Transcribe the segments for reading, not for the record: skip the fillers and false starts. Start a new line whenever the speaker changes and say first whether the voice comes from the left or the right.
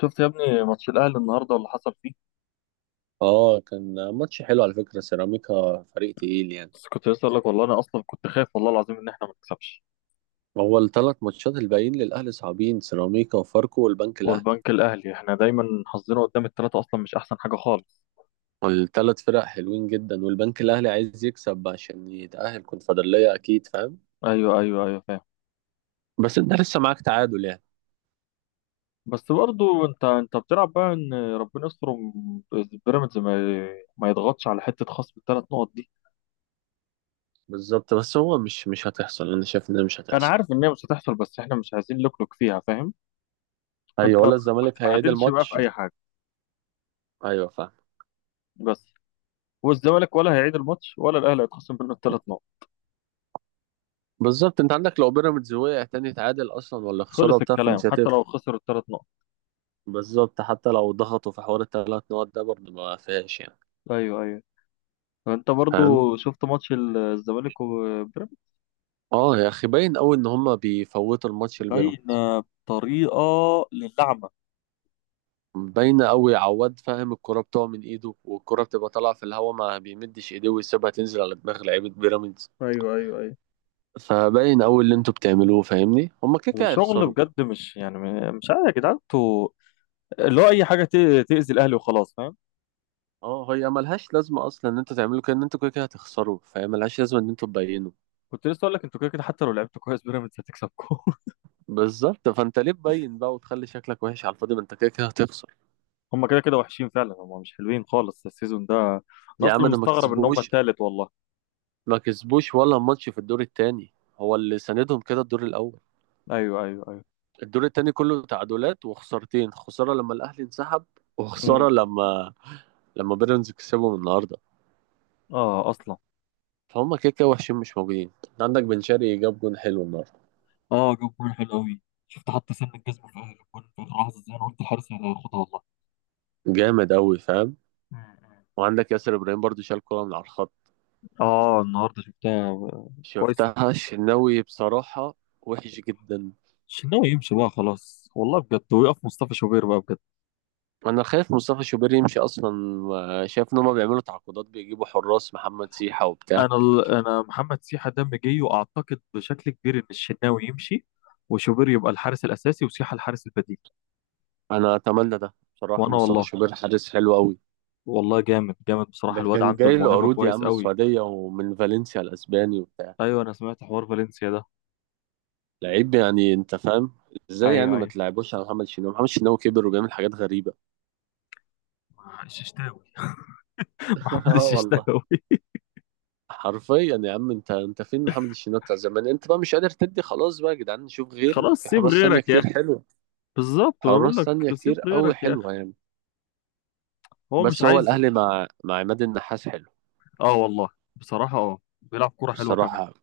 left: شفت يا ابني ماتش الاهلي النهارده اللي حصل فيه.
right: اه، كان ماتش حلو على فكرة. سيراميكا فريق تقيل يعني.
left: بس كنت لسه اقول لك، والله انا اصلا كنت خايف والله العظيم ان احنا ما نكسبش.
right: هو الثلاث ماتشات الباقيين للأهلي صعبين: سيراميكا وفاركو والبنك الأهلي.
left: والبنك الاهلي احنا دايما حظنا قدام الثلاثه، اصلا مش احسن حاجه خالص.
right: الثلاث فرق حلوين جدا، والبنك الأهلي عايز يكسب عشان يتأهل كونفدرالية، أكيد فاهم؟
left: ايوه ايوه ايوه، فاهم.
right: بس أنت لسه معاك تعادل يعني.
left: بس برضو انت بتلعب بقى ان ربنا يستر بيراميدز ما يضغطش على حته خصم الثلاث نقط دي.
right: بالظبط، بس هو مش هتحصل. أنا شايف إن مش
left: انا
right: هتحصل.
left: عارف ان هي مش هتحصل، بس احنا مش عايزين نلكلك فيها، فاهم.
right: أيوة،
left: فانت
right: ولا
left: ما
right: الزمالك هيعيد
left: تتعادلش بقى في
right: الماتش.
left: اي حاجه.
right: أيوة فاهم.
left: بس والزمالك ولا هيعيد الماتش ولا الاهلي هيتخصم منه الثلاث نقط.
right: بالظبط، انت عندك لو بيراميدز وقع تاني يتعادل اصلا ولا خساره
left: خلص
right: وبتاع،
left: الكلام
right: فمش
left: حتى لو
right: هتفرق.
left: خسر الثلاث نقط.
right: بالظبط، حتى لو ضغطوا في حوار الثلاث نقط ده، برضه ما فيهاش يعني.
left: ايوه ايوه، انت
right: فاهم.
left: برضو شفت ماتش الزمالك وبيراميدز.
right: اه يا اخي، باين قوي ان هما بيفوتوا الماتش
left: باين
right: لبيراميدز.
left: بطريقه للعمى.
right: باينه قوي، عواد فاهم، الكرة بتقع من ايده، والكرة بتبقى طالعه في الهواء، ما بيمدش ايديه ويسيبها تنزل على دماغ لعيبه بيراميدز.
left: ايوه ايوه ايوه.
right: فباين قوي اللي انتوا بتعملوه. فاهمني، هما كده كده
left: وشغل
right: هيخسروا.
left: بجد، مش يعني مش عارف يا جدعان انتوا، اللي هو اي حاجه تاذي الاهلي وخلاص، فاهم.
right: اه، هي ملهاش لازمه اصلا ان انتوا تعملوا كده، ان انتوا كده كده هتخسروا، فهي ملهاش لازمه ان انتوا تبينوا.
left: كنت لسه اقول لك، انتوا كده كده حتى لو لعبتوا كويس بيراميدز هتكسبكم.
right: بالظبط، فانت ليه تبين بقى وتخلي شكلك وحش على الفاضي، ما انت كده كده هتخسر.
left: هم كده كده وحشين فعلا، هم مش حلوين خالص السيزون ده. انا
right: يا
left: اصلا
right: عم ده ما
left: مستغرب ان هم
right: كسبوش.
left: التالت والله.
right: ما كسبوش ولا ماتش في الدور التاني، هو اللي ساندهم كده الدور الاول.
left: ايوه ايوه ايوه.
right: الدور التاني كله تعادلات وخسارتين: خسارة لما الأهلي انسحب،
left: امم
right: وخسارة لما بيراميدز كسبهم النهاردة.
left: اه اصلا.
right: فهم كده كده وحشين، مش موجودين. انت عندك بن شرقي جاب جون حلو النهاردة.
left: اه جاب جول حلو قوي. شفت حتى سن الجزم في اخر الجول في اخر لحظه زي انا قلت الحارس هياخدها.
right: جامد أوي فاهم.
left: والله.
right: وعندك ياسر إبراهيم برضو شال كورة من على الخط.
left: اه النهارده شفتها. كويس.
right: شفتها الشناوي بصراحة. وحش جدا.
left: الشناوي يمشي بقى خلاص والله بجد، ويقف مصطفى شوبير بقى بجد.
right: أنا خايف مصطفى شوبير يمشي أصلا، شايف إن هما بيعملوا تعاقدات، بيجيبوا حراس محمد سيحة وبتاع.
left: انا محمد سيحه دم جاي، واعتقد بشكل كبير ان الشناوي يمشي، وشوبير يبقى الحارس الاساسي وسيحه الحارس البديل.
right: أنا أتمنى ده بصراحة،
left: وانا
right: مصطفى
left: والله،
right: شوبير حارس حلو أوي.
left: والله جامد جامد بصراحه،
right: ده
left: الواد
right: كان
left: عنده
right: جاي له
left: الموهبه
right: عروض يا
left: كويس
right: عم،
left: قوي.
right: السعودية ومن فالنسيا الأسباني وبتاع.
left: ايوه انا سمعت حوار فالنسيا ده.
right: لعيب يعني أنت فاهم. إزاي يعني
left: ايوه
right: ما
left: ايوه.
right: تلعبوش على محمد شناوي؟ محمد شناوي كبر وبيعمل حاجات غريبة.
left: الششتاوي محمد
right: آه والله.
left: الششتاوي
right: حرفيا يا عم، أنت فين محمد الشناوي بتاع زمان؟ أنت بقى مش قادر تدي، خلاص بقى يا جدعان، نشوف غيره
left: خلاص
right: في
left: سيب
right: حراس تانية
left: غيرك يا
right: كتير
left: اخي.
right: حلوة.
left: بالظبط بقول
right: حراس
left: لك
right: تانية
left: سيب
right: كتير أوي
left: غيرك يا اخي.
right: حلوة يعني.
left: هو مش
right: بس هو
left: عايز.
right: الأهلي مع عماد النحاس حلو.
left: اه والله. بصراحه اه بيلعب كوره حلوه كمان.
right: الصراحة.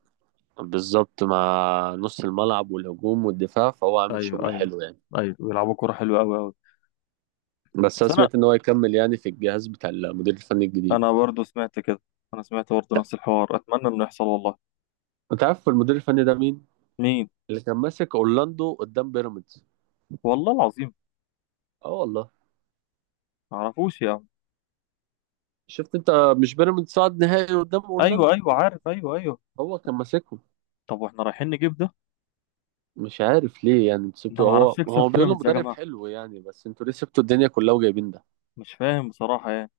right: بالظبط، مع نص الملعب والهجوم والدفاع، فهو عامل
left: ايوه
right: شغل
left: ايوه
right: حلو يعني.
left: ايوه، بيلعبوا كوره حلوه قوي قوي.
right: بس انا
left: بس انا
right: سمعت ان هو يكمل يعني في الجهاز بتاع المدير الفني الجديد.
left: انا برضه سمعت كده. انا سمعت برضه نفس الحوار، اتمنى انه يحصل والله.
right: انت عارف المدير الفني ده مين؟
left: مين.
right: اللي كان ماسك اورلاندو قدام بيراميدز.
left: والله العظيم.
right: اه والله.
left: ما اعرفوش يا عم.
right: شفت انت. مش بيراميدز صعد نهائي قدام
left: ايوه
right: اورلاندو؟
left: ايوه عارف، ايوه ايوه.
right: هو كان ماسكهم.
left: طب واحنا رايحين نجيب ده.
right: مش عارف ليه يعني انتوا
left: ده
right: سبتوا،
left: ما
right: هو
left: اعرفش يكسب
right: هو بيقولوا
left: بيراميدز يا
right: مدرب
left: جماعه.
right: حلو يعني، بس انتوا ليه سبتوا الدنيا كلها وجايبين ده؟
left: مش فاهم بصراحه يعني.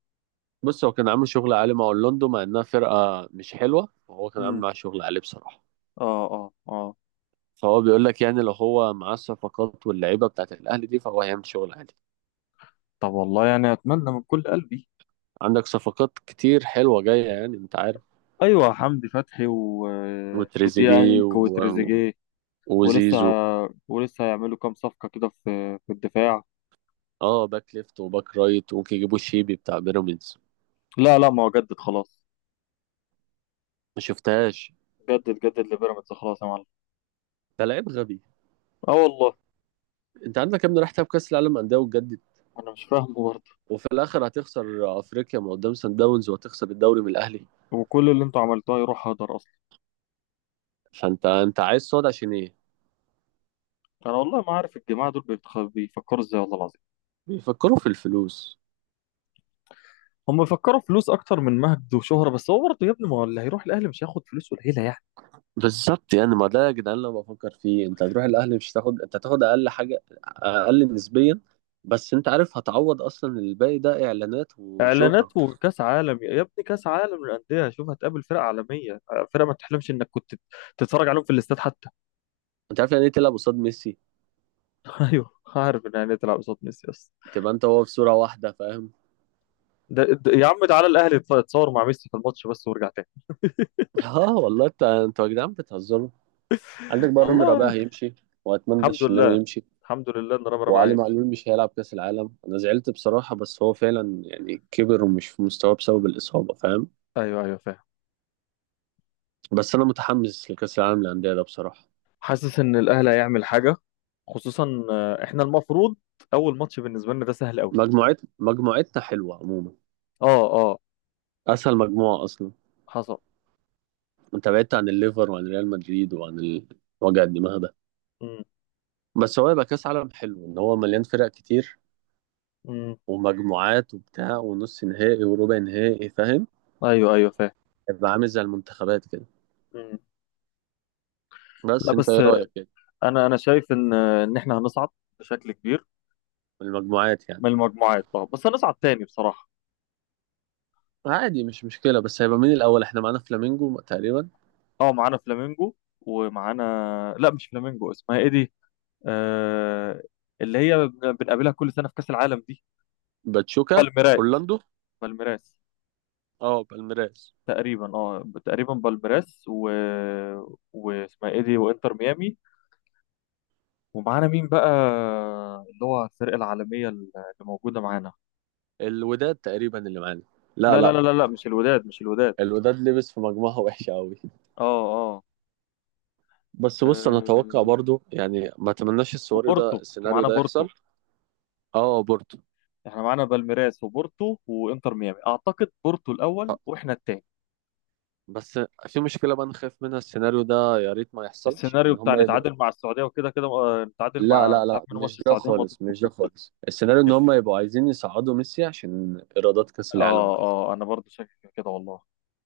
right: بص، هو كان عامل شغل عالي مع اورلاندو، مع انها فرقه مش حلوه، وهو كان عامل
left: امم
right: معاه شغل عالي بصراحه.
left: اه اه اه.
right: فهو بيقول لك يعني لو هو معاه الصفقات واللعيبه بتاعت الاهلي دي، فهو هيعمل شغل عالي.
left: طب والله يعني اتمنى من كل قلبي.
right: عندك صفقات كتير حلوة جاية يعني انت عارف.
left: ايوه حمدي فتحي و... آه،
right: وتريزيجيه
left: وديانج
right: و...
left: وتريزيجيه. ولسه
right: وزيزو.
left: ولسه هيعملوا كام صفقه كده في الدفاع.
right: اه، باك ليفت وباك رايت، ممكن يجيبوا شيبي بتاع بيراميدز.
left: لا لا، ما هو جدد خلاص.
right: ما شفتهاش.
left: جدد جدد لبيراميدز خلاص يا معلم.
right: ده لعيب غبي.
left: اه والله.
right: انت عندك يا ابني راح تلعب كاس العالم انديه وتجدد؟
left: انا مش فاهمه برضه.
right: وفي الاخر هتخسر افريقيا من قدام سان داونز، وهتخسر الدوري من الاهلي.
left: وكل اللي انتوا عملتوه يروح هدر اصلا.
right: فانت عايز صاد عشان ايه؟
left: انا والله ما عارف الجماعه دول بيفكروا ازاي، والله العظيم.
right: بيفكروا في الفلوس.
left: هم بيفكروا فلوس اكتر من مجد وشهره، بس هو برضه يا ابني ما هو اللي هيروح الاهلي مش هياخد فلوس قليله يعني.
right: بالظبط، يعني ما ده يا جدعان، لو بفكر فيه انت هتروح الاهلي، مش هتاخد، انت هتاخد اقل حاجه، اقل نسبيا. بس انت عارف هتعوض اصلا، الباقي ده اعلانات وشهره.
left: اعلانات وكاس عالم يا ابني، كاس عالم للانديه، شوف هتقابل فرق عالميه، فرقه ما تحلمش انك كنت تتفرج عليهم في الاستاد حتى.
right: انت عارف يعني ايه تلعب قصاد ميسي؟
left: ايوه عارف، ان يعني تلعب قصاد ميسي بس.
right: تبقى انت وهو في صوره واحده فاهم.
left: يا عم تعالى الاهلي يتصور مع ميسي في الماتش بس وارجع تاني.
right: اه والله، انتوا يا جدعان بتهزروا. عندك بقى رامي ربيعه
left: والله.
right: هيمشي، واتمنى
left: الحمد لله.
right: الشناوي يمشي.
left: الحمد لله ان رامي ربيعه
right: وعلي
left: هيمشي.
right: معلول مش هيلعب كاس العالم، انا زعلت بصراحه، بس هو فعلا يعني كبر ومش في مستواه بسبب الاصابه فاهم.
left: ايوه ايوه فاهم.
right: بس انا متحمس لكاس العالم للانديه ده بصراحه.
left: حاسس ان الاهلي هيعمل حاجه، خصوصا احنا المفروض اول ماتش بالنسبه لنا ده سهل قوي.
right: مجموعتنا حلوة عموما.
left: اه اه.
right: أسهل مجموعة أصلا.
left: حصل.
right: أنت بعدت عن الليفر وعن ريال مدريد وعن وجع الدماغ ده.
left: امم
right: بس هو يبقى كأس عالم حلو إن هو مليان فرق كتير،
left: امم
right: ومجموعات وبتاع، ونص نهائي وربع نهائي فاهم.
left: ايوه ايوه فاهم.
right: يبقى عامل زي المنتخبات كده.
left: امم
right: بس
left: لا
right: أنت
left: بس،
right: إيه رأيك كده؟
left: انا شايف ان ان احنا هنصعد بشكل كبير.
right: في المجموعات يعني؟
left: من المجموعات اه بس هنصعد تاني بصراحه.
right: عادي، مش مشكلة، بس هيبقى مين الأول؟ إحنا معانا فلامينجو تقريبا.
left: اه معانا فلامينجو، ومعانا، لا مش فلامينجو، اسمها ايه دي؟ آه... اللي هي بنقابلها كل سنه في كاس العالم دي.
right: باتشوكا.
left: بالميراس.
right: أورلاندو.
left: بالميراس
right: أه بالميراس.
left: تقريبا، اه تقريبا بالميراس واسمها ايه دي؟ وانتر ميامي. ومعانا مين بقى؟ اللي هو الفرقة العالمية اللي موجودة معانا.
right: الوداد تقريبا اللي معانا. لا
left: لا لا
right: لا.
left: لا لا لا، مش الوداد مش الوداد.
right: الوداد لبس في مجموعة وحشة أوي.
left: اه اه.
right: بس بص، انا اتوقع
left: آه،
right: برضو يعني، ما اتمناش السيناريو
left: وبورتو،
right: ده، السيناريو
left: ومعانا
right: ده
left: بورتو.
right: يحصل. اه بورتو.
left: احنا معانا بالميراس وبورتو وانتر ميامي، اعتقد بورتو الاول
right: آه،
left: واحنا التاني.
right: بس في مشكله بقى انا خايف منها، السيناريو ده يا ريت ما يحصلش،
left: السيناريو
right: ان
left: بتاع
right: هم يبقوا...
left: نتعادل مع السعودية، وكده كده نتعادل
right: لا
left: مع
right: لا
left: مش عارف
right: لا،
left: مين، ماتش
right: مش ده
left: السعودية مضى.
right: خالص، مش ده خالص. السيناريو ان هم يبقوا عايزين يصعدوا ميسي عشان ايرادات كاس العالم
left: اه
right: وكده.
left: اه انا برضو شاكك في كده والله.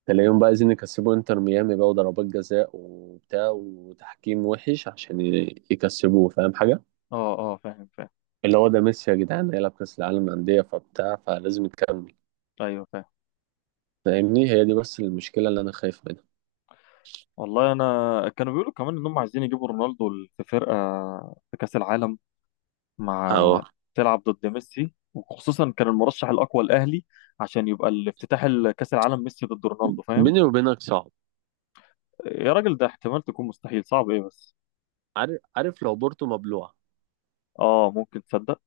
right: تلاقيهم بقى عايزين يكسبوا انتر ميامي بقى، وضربات جزاء وبتاع، وتحكيم وحش عشان يكسبوه، فاهم حاجه؟
left: اه اه فاهم فاهم.
right: اللي هو ده، ميسي يا جدعان هيلعب كاس العالم للانديه فبتاع، فلازم يكمل.
left: ايوه فاهم.
right: فاهمني، هي دي بس المشكله اللي انا خايف منها.
left: والله انا كانوا بيقولوا كمان انهم عايزين يجيبوا رونالدو في فرقه، في كاس العالم،
right: اهو.
left: مع تلعب ضد ميسي، وخصوصا كان المرشح الاقوى الاهلي عشان يبقى الافتتاح كاس العالم ميسي ضد رونالدو، فاهم.
right: بيني وبينك صعب.
left: يا راجل ده احتمال تكون مستحيل، صعب ايه بس.
right: عارف عارف لو بورتو مبلوعة،
left: اه ممكن تصدق.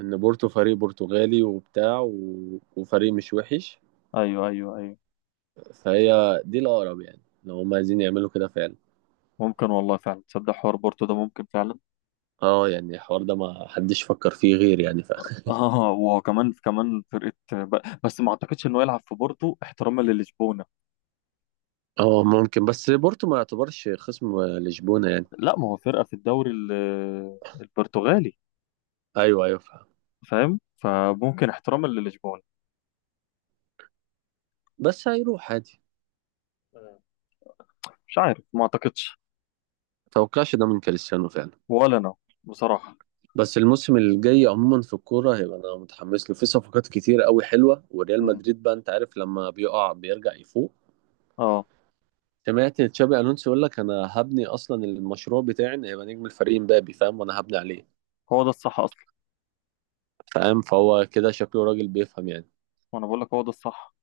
right: ان بورتو فريق برتغالي وبتاع و... وفريق مش وحش.
left: ايوه ايوه ايوه.
right: فهي دي الاقرب يعني لو هم عايزين يعملوا كده فعلا.
left: ممكن والله فعلا تصدق حوار بورتو ده ممكن فعلا.
right: اه يعني الحوار ده ما حدش فكر فيه غير يعني فاخر.
left: اه، وكمان كمان فرقه بس ما اعتقدش انه يلعب في بورتو احتراما للشبونه.
right: اه ممكن، بس بورتو ما يعتبرش خصم لشبونة يعني.
left: لا، ما هو فرقه في الدوري البرتغالي،
right: ايوه ايوه فاهم.
left: فاهم. فممكن احتراما للشبون.
right: بس هيروح عادي.
left: مم. مش عارف ما اعتقدش.
right: متوقعش ده من كريستيانو فعلا.
left: ولا انا، بصراحة.
right: بس الموسم الجاي عموما في الكورة هيبقى، أنا متحمس له، في صفقات كتير قوي حلوة، وريال
left: مم.
right: مدريد بقى أنت عارف لما بيقع بيرجع يفوق.
left: اه
right: سمعت تشابي الونسو يقول لك انا هبني اصلا المشروع بتاعي ان هيبقى نجم الفريق مبابي، فاهم، وانا هبني عليه.
left: هو ده الصح اصلا.
right: فاهم، فهو كده شكله راجل بيفهم يعني.
left: وانا بقول لك هو ده الصح.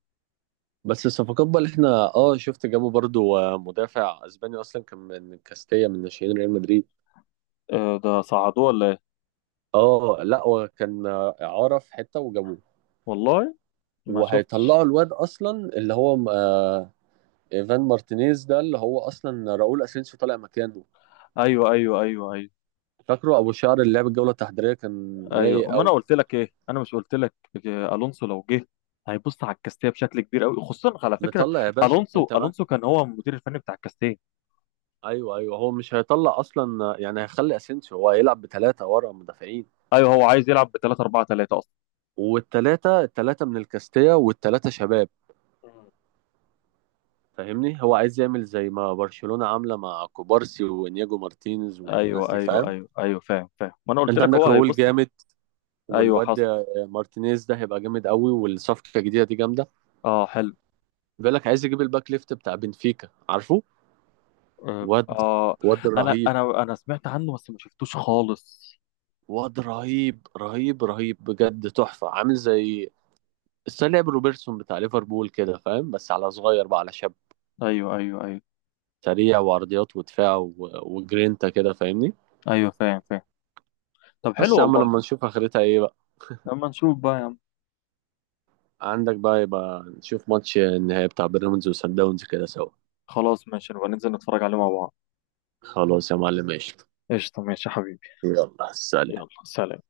right: بس الصفقات بقى اللي احنا شفت جابوا برضو مدافع اسباني اصلا كان من كاستيا من ناشئين ريال مدريد.
left: آه ده صعدوه ولا ايه؟
right: اه لا، هو كان اعاره في حته وجابوه.
left: والله ما شفتش.
right: وهيطلعوا الواد اصلا، اللي هو ايفان مارتينيز ده، اللي هو اصلا راؤول اسينسيو طالع مكانه.
left: ايوه ايوه ايوه ايوه
right: فاكره ابو شعر اللي لعب الجوله التحضيريه كان
left: ايوه.
right: رايق
left: وما انا
right: قوي.
left: قلت لك ايه، انا مش قلت لك الونسو لو جه هيبص على الكاستيه بشكل كبير قوي، خصوصا على فكره.
right: مطلع يا باشا
left: الونسو،
right: انت.
left: الونسو كان هو المدير الفني بتاع الكاستيه.
right: ايوه ايوه، هو مش هيطلع اصلا يعني، هيخلي اسينسيو، هو هيلعب بثلاثه ورا مدافعين.
left: ايوه هو عايز يلعب ب 3-4-3 اصلا.
right: والثلاثه من الكاستيا، والثلاثه شباب. فاهمني، هو عايز يعمل زي ما برشلونه عامله مع كوبارسي وانياجو مارتينيز والناس
left: ايوه
right: دي
left: ايوه
right: فاهم.
left: ايوه ايوه فاهم فاهم، ما انا قلت
right: انت
left: لك
right: عندك
left: هو
right: راؤول
left: هيبص.
right: جامد.
left: ايوه
right: والواد
left: حصل.
right: مارتينيز ده هيبقى جامد قوي، والصفقه الجديده دي جامده.
left: اه حلو.
right: بيقول لك عايز يجيب الباك ليفت بتاع بنفيكا عارفه.
left: آه
right: واد،
left: آه،
right: واد
left: أنا
right: رهيب.
left: أنا أنا سمعت عنه بس ما شفتوش خالص.
right: واد رهيب رهيب رهيب بجد، تحفه، عامل زي... بس أنا لعب روبرتسون بتاع ليفربول كده فاهم، بس على صغير بقى، على شاب.
left: أيوه أيوه أيوه
right: سريع، وعرضيات ودفاع و... وجرينتا كده فاهمني.
left: أيوه فاهم فاهم. طب حلو
right: بس يا عم
left: والله.
right: لما نشوف اخرتها ايه بقى.
left: لما نشوف بقى يا عم.
right: عندك بقى، يبقى نشوف ماتش النهائي بتاع بيراميدز وسان داونز كده سوا.
left: خلاص ماشي، نبقى ننزل نتفرج عليه مع بعض.
right: خلاص يا معلم ماشي.
left: قشطة ماشي يا حبيبي.
right: يلا
left: يلا
right: سلام.
left: سلام.